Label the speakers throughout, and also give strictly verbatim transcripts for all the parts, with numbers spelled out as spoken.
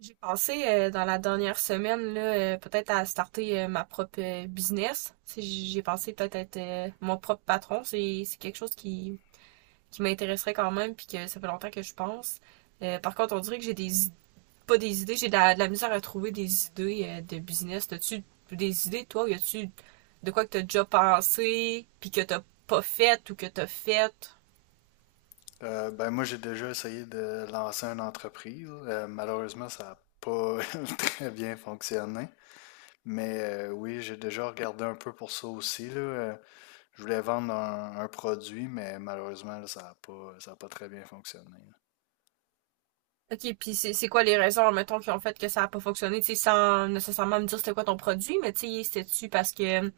Speaker 1: J'ai pensé euh, dans la dernière semaine là, euh, peut-être à starter euh, ma propre euh, business. Tu sais, j'ai pensé peut-être être, euh, mon propre patron. C'est c'est quelque chose qui, qui m'intéresserait quand même, puis que ça fait longtemps que je pense. Euh, par contre, on dirait que j'ai des id- pas des idées, j'ai de la, de la misère à trouver des idées euh, de business. T'as-tu des idées, toi, ou y a-tu de quoi que t'as déjà pensé, puis que t'as pas fait ou que t'as fait?
Speaker 2: Euh, ben moi, j'ai déjà essayé de lancer une entreprise. Euh, malheureusement, ça n'a pas très bien fonctionné. Mais euh, oui, j'ai déjà regardé un peu pour ça aussi, là. Euh, Je voulais vendre un, un produit, mais malheureusement, là, ça n'a pas, ça a pas très bien fonctionné. Là.
Speaker 1: OK, puis c'est c'est quoi les raisons, mettons, qui ont fait que ça a pas fonctionné, tu sais, sans nécessairement me dire c'était quoi ton produit, mais tu sais, c'était-tu parce que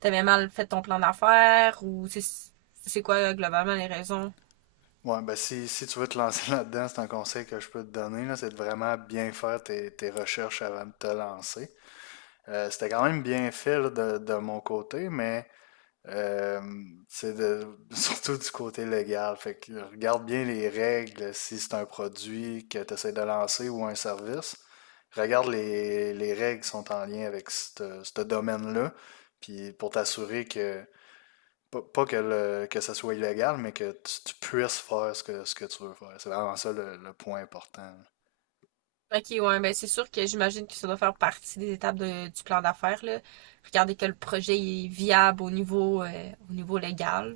Speaker 1: t'avais mal fait ton plan d'affaires ou tu sais, c'est quoi euh, globalement les raisons?
Speaker 2: Ouais, ben si, si tu veux te lancer là-dedans, c'est un conseil que je peux te donner, là, c'est de vraiment bien faire tes, tes recherches avant de te lancer. Euh, c'était quand même bien fait là, de, de mon côté, mais Euh, c'est de- surtout du côté légal. Fait que euh, regarde bien les règles si c'est un produit que tu essaies de lancer ou un service. Regarde les, les règles qui sont en lien avec ce ce domaine-là. Puis pour t'assurer que, pas, pas que, le- que ça soit illégal, mais que tu, tu puisses faire ce que, ce que tu veux faire. C'est vraiment ça le, le point important.
Speaker 1: OK, ouais, ben c'est sûr que j'imagine que ça doit faire partie des étapes de- du plan d'affaires, là. Regarder que le projet est viable au niveau euh, au niveau légal.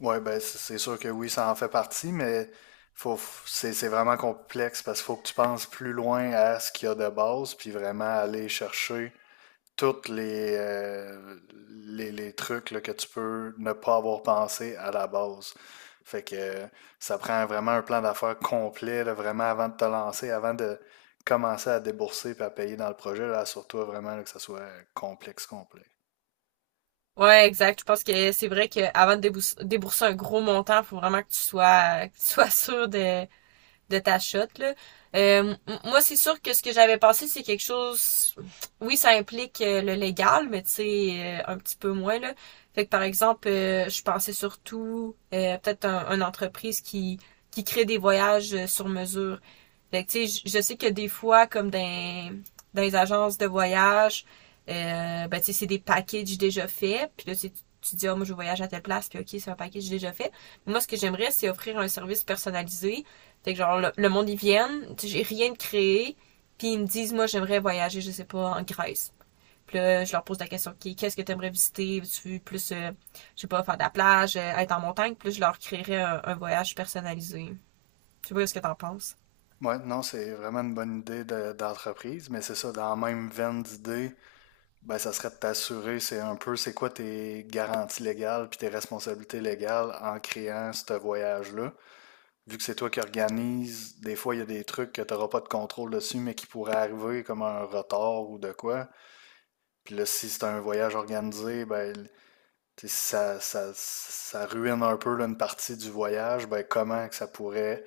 Speaker 2: Ouais, ben c'est c'est sûr que oui, ça en fait partie, mais faut, f- c'est c'est vraiment complexe parce qu'il faut que tu penses plus loin à ce qu'il y a de base, puis vraiment aller chercher toutes les, euh, les, les trucs là, que tu peux ne pas avoir pensé à la base. Fait que euh, ça prend vraiment un plan d'affaires complet, là, vraiment avant de te lancer, avant de commencer à débourser et à payer dans le projet, là, assure-toi vraiment là, que ça soit complexe, complet.
Speaker 1: Ouais, exact. Je pense que c'est vrai que avant de débous- débourser un gros montant, faut vraiment que tu sois que tu sois sûr de de ta shot. Là. Euh, Moi, c'est sûr que ce que j'avais pensé, c'est quelque chose. Oui, ça implique euh, le légal, mais tu sais, euh, un petit peu moins là. Fait que par exemple, euh, je pensais surtout euh, peut-être un, une entreprise qui qui crée des voyages euh, sur mesure. Fait que, tu sais, je, sais que des fois, comme dans, dans les agences de voyage, euh, ben, tu sais, c'est des packages déjà faits. Puis là, tu, tu dis, ah, oh, moi, je voyage à telle place, puis OK, c'est un package déjà fait. Mais moi, ce que j'aimerais, c'est offrir un service personnalisé. Fait que, genre, le, le monde, ils viennent, tu sais, j'ai rien de créé, puis ils me disent, moi, j'aimerais voyager, je sais pas, en Grèce. Puis là, je leur pose la question, OK, qu'est-ce que tu aimerais visiter? Tu veux plus, euh, je sais pas, faire de la plage, euh, être en montagne? Puis là, je leur créerais un, un voyage personnalisé. Je sais pas ce que t'en penses.
Speaker 2: Ouais, non, c'est vraiment une bonne idée de- d'entreprise, mais c'est ça, dans la même veine d'idée, ben, ça serait de t'assurer, c'est un peu, c'est quoi tes garanties légales puis tes responsabilités légales en créant ce voyage-là. Vu que c'est toi qui organises, des fois, il y a des trucs que tu n'auras pas de contrôle dessus, mais qui pourraient arriver comme un retard ou de quoi. Puis là, si c'est un voyage organisé, ben, tu sais, ça, ça, ça ruine un peu là, une partie du voyage, ben, comment que ça pourrait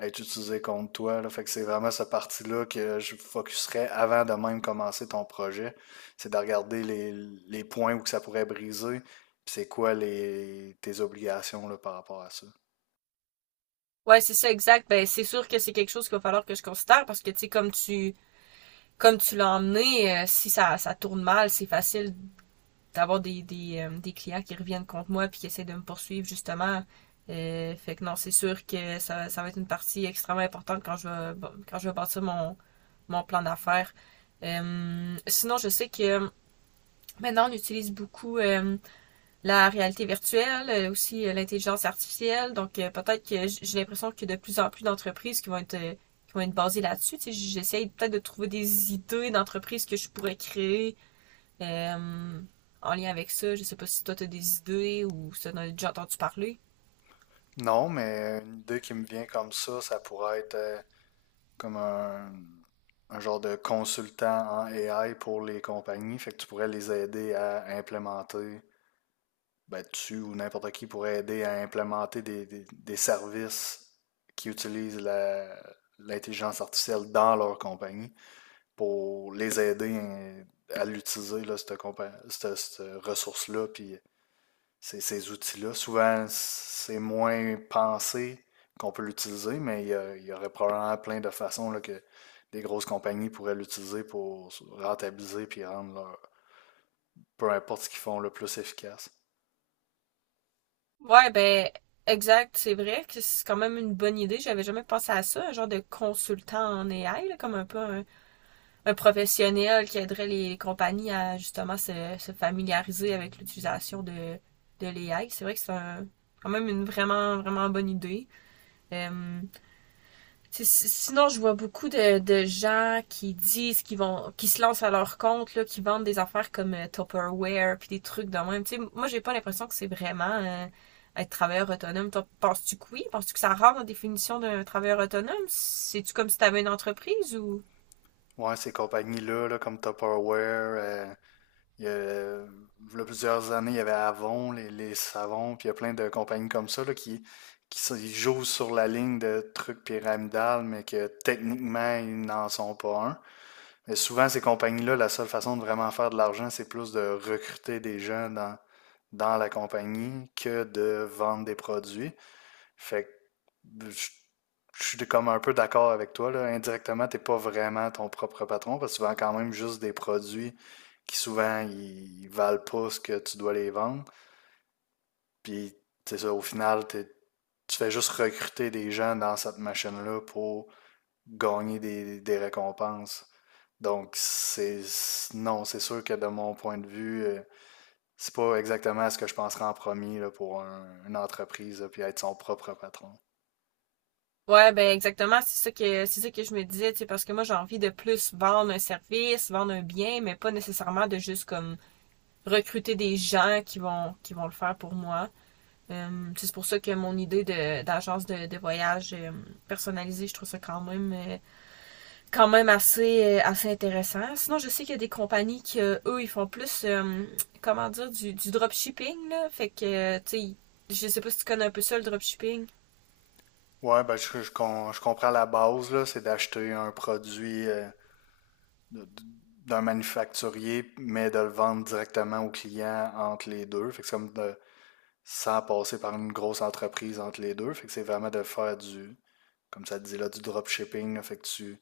Speaker 2: être utilisé contre toi. Là. Fait que c'est vraiment cette partie-là que je focuserais avant de même commencer ton projet. C'est de regarder les, les points où que ça pourrait briser. Puis c'est quoi les, tes obligations là, par rapport à ça.
Speaker 1: Ouais, c'est ça, exact. Ben, c'est sûr que c'est quelque chose qu'il va falloir que je considère parce que, tu sais, comme tu, comme tu l'as emmené, euh, si ça, ça tourne mal, c'est facile d'avoir des, des, euh, des clients qui reviennent contre moi puis qui essaient de me poursuivre, justement. Euh, fait que non, c'est sûr que ça, ça va être une partie extrêmement importante quand je vais, bon, quand je vais bâtir mon, mon plan d'affaires. Euh, sinon, je sais que maintenant, on utilise beaucoup euh, la réalité virtuelle, euh, aussi euh, l'intelligence artificielle. Donc euh, peut-être que j'ai l'impression qu'il y a de plus en plus d'entreprises qui vont être euh, qui vont être basées là-dessus. Tu sais, j'essaie peut-être de trouver des idées d'entreprises que je pourrais créer euh, en lien avec ça. Je sais pas si toi t'as des idées ou si t'en as déjà entendu parler.
Speaker 2: Non, mais une idée qui me vient comme ça, ça pourrait être euh, comme un, un genre de consultant en A I pour les compagnies. Fait que tu pourrais les aider à implémenter ben, tu ou n'importe qui pourrait aider à implémenter des, des, des services qui utilisent la- l'intelligence artificielle dans leur compagnie pour les aider à l'utiliser, là, cette, compa- cette- cette ressource-là, puis ces, ces outils-là. Souvent, c'est moins pensé qu'on peut l'utiliser, mais il y, a- il y aurait probablement plein de façons là, que des grosses compagnies pourraient l'utiliser pour rentabiliser puis rendre leur, peu importe ce qu'ils font, le plus efficace.
Speaker 1: Ouais, ben exact, c'est vrai que c'est quand même une bonne idée. J'avais jamais pensé à ça, un genre de consultant en A I, là, comme un peu un, un professionnel qui aiderait les compagnies à justement se, se familiariser avec l'utilisation de, de l'A I. C'est vrai que c'est un- quand même une vraiment, vraiment bonne idée. Euh, Si, si, sinon, je vois beaucoup de, de gens qui disent qu'ils vont, qui se lancent à leur compte, là, qui vendent des affaires comme euh, Tupperware, puis des trucs de même. Tu sais, moi, j'ai pas l'impression que c'est vraiment euh, être travailleur autonome. Toi, penses-tu que oui? Penses-tu que ça rentre dans la définition d'un travailleur autonome? C'est-tu comme si tu avais une entreprise ou...
Speaker 2: Ouais, ces compagnies-là, là, comme Tupperware, euh, il y a, euh, v'là plusieurs années, il y avait Avon, les, les savons, puis il y a plein de compagnies comme ça là, qui, qui s- ils jouent sur la ligne de trucs pyramidales, mais que techniquement, ils n'en sont pas un. Mais souvent, ces compagnies-là, la seule façon de vraiment faire de l'argent, c'est plus de recruter des gens dans, dans la compagnie que de vendre des produits. Fait que je suis comme un peu d'accord avec toi, là. Indirectement, t'es pas vraiment ton propre patron parce que tu vends quand même juste des produits qui souvent ils valent pas ce que tu dois les vendre. Puis c'est ça, au final, t'es- tu fais juste recruter des gens dans cette machine-là pour gagner des, des récompenses. Donc c'est c'est- non, c'est sûr que de mon point de vue, euh, c'est pas exactement ce que je penserais en premier là, pour un- une entreprise là, puis être son propre patron.
Speaker 1: Ouais, ben exactement, c'est ça que c'est ça que je me disais, tu sais, parce que moi j'ai envie de plus vendre un service, vendre un bien, mais pas nécessairement de juste comme recruter des gens qui vont qui vont le faire pour moi. Euh, c'est pour ça que mon idée de d'agence de, de voyage euh, personnalisée, je trouve ça quand même euh, quand même assez euh, assez intéressant. Sinon, je sais qu'il y a des compagnies qui euh, eux ils font plus euh, comment dire du du dropshipping là, fait que euh, tu sais, je sais pas si tu connais un peu ça le dropshipping.
Speaker 2: Ouais, ben, je, je com- je comprends la base, là, c'est d'acheter un produit euh, de- de- d'un manufacturier, mais de le vendre directement au client entre les deux. Fait que c'est comme de, sans passer par une grosse entreprise entre les deux. Fait que c'est vraiment de faire du, comme ça te dit là, du dropshipping. Là. Fait que tu,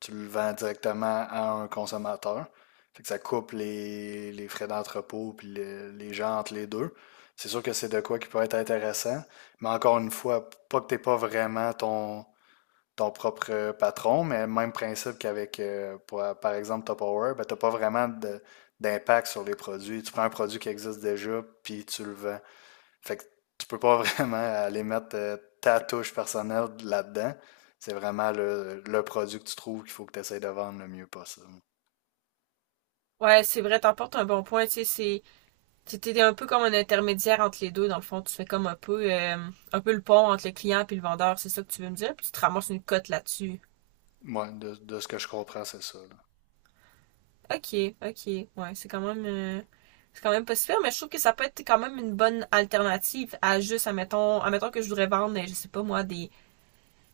Speaker 2: tu le vends directement à un consommateur. Fait que ça coupe les, les frais d'entrepôt puis le- les gens entre les deux. C'est sûr que c'est de quoi qui peut être intéressant, mais encore une fois, pas que t'aies pas vraiment ton ton propre euh, patron, mais même principe qu'avec, euh, pour- par exemple, Tupperware, ben, tu n'as pas vraiment de- d'impact sur les produits. Tu prends un produit qui existe déjà, puis tu le vends. Fait que tu peux pas vraiment aller mettre euh, ta touche personnelle là-dedans. C'est vraiment le, le produit que tu trouves qu'il faut que tu essaies de vendre le mieux possible.
Speaker 1: Ouais, c'est vrai, t'emportes un bon point, tu sais, c'est c'était un peu comme un intermédiaire entre les deux, dans le fond. Tu fais comme un peu, euh, un peu le pont entre le client et le vendeur, c'est ça que tu veux me dire, puis tu te ramasses une cote là-dessus.
Speaker 2: Moi, de, de ce que je comprends, c'est ça. Là.
Speaker 1: OK, OK, ouais, c'est quand même, euh, c'est quand même pas super, mais je trouve que ça peut être quand même une bonne alternative à juste, admettons, admettons que je voudrais vendre, je sais pas moi, des,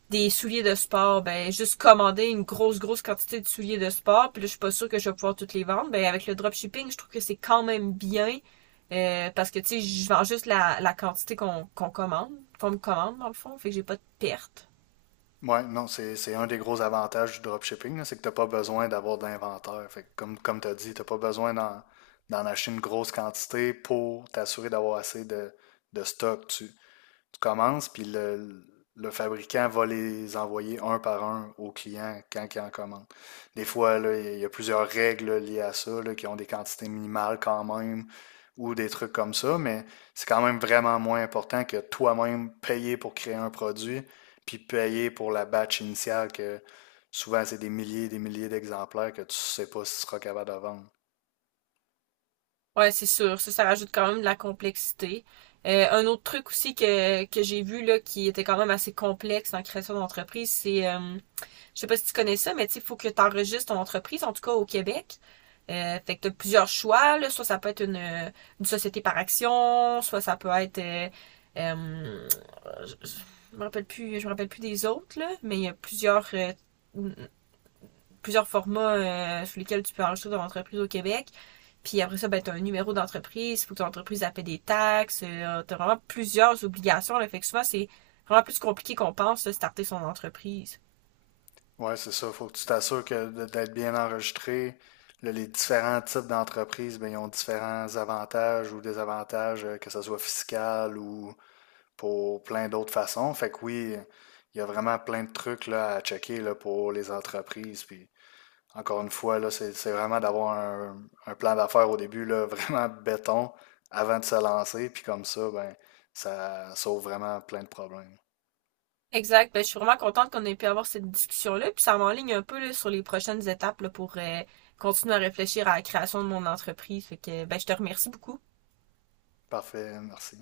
Speaker 1: des souliers de sport, ben juste commander une grosse grosse quantité de souliers de sport, puis là je suis pas sûre que je vais pouvoir toutes les vendre. Ben avec le dropshipping, je trouve que c'est quand même bien euh, parce que tu sais, je vends juste la, la quantité qu'on qu'on commande, qu'on me commande dans le fond, fait que j'ai pas de perte.
Speaker 2: Ouais, non, c'est c'est un des gros avantages du dropshipping, là, c'est que tu n'as pas besoin d'avoir de l'inventaire. Fait que comme, comme tu as dit, tu n'as pas besoin d'en d'en acheter une grosse quantité pour t'assurer d'avoir assez de, de stock. Tu, tu commences, puis le, le fabricant va les envoyer un par un au client quand il en commande. Des fois, là, il y a plusieurs règles liées à ça, là, qui ont des quantités minimales quand même, ou des trucs comme ça, mais c'est quand même vraiment moins important que toi-même payer pour créer un produit, puis payer pour la batch initiale, que souvent c'est des milliers et des milliers d'exemplaires que tu ne sais pas si tu seras capable de vendre.
Speaker 1: Ouais, c'est sûr, ça ça rajoute quand même de la complexité. Euh, un autre truc aussi que, que j'ai vu là qui était quand même assez complexe dans la création d'entreprise, c'est euh, je sais pas si tu connais ça, mais tu il faut que tu enregistres ton entreprise, en tout cas au Québec. Euh, fait que tu as plusieurs choix, là. Soit ça peut être une, une société par action, soit ça peut être euh, euh, je, je me rappelle plus, je me rappelle plus des autres, là, mais il y a plusieurs euh, plusieurs formats euh, sous lesquels tu peux enregistrer ton entreprise au Québec. Puis après ça, ben, tu as un numéro d'entreprise, il faut que ton entreprise paie des taxes, euh, tu as vraiment plusieurs obligations. Là, fait que souvent, c'est vraiment plus compliqué qu'on pense, de starter son entreprise.
Speaker 2: Ouais, c'est ça. Faut que tu t'assures que de- d'être bien enregistré. Là, les différents types d'entreprises, ben, ils ont différents avantages ou désavantages, euh, que ce soit fiscal ou pour plein d'autres façons. Fait que oui, il y a vraiment plein de trucs là, à checker là, pour les entreprises. Puis encore une fois, là, c'est c'est vraiment d'avoir un, un plan d'affaires au début, là, vraiment béton avant de se lancer. Puis comme ça, ben, ça sauve vraiment plein de problèmes.
Speaker 1: Exact. Ben, je suis vraiment contente qu'on ait pu avoir cette discussion-là, puis ça m'enligne un peu là, sur les prochaines étapes là, pour euh, continuer à réfléchir à la création de mon entreprise. Fait que ben, je te remercie beaucoup.
Speaker 2: Parfait, merci.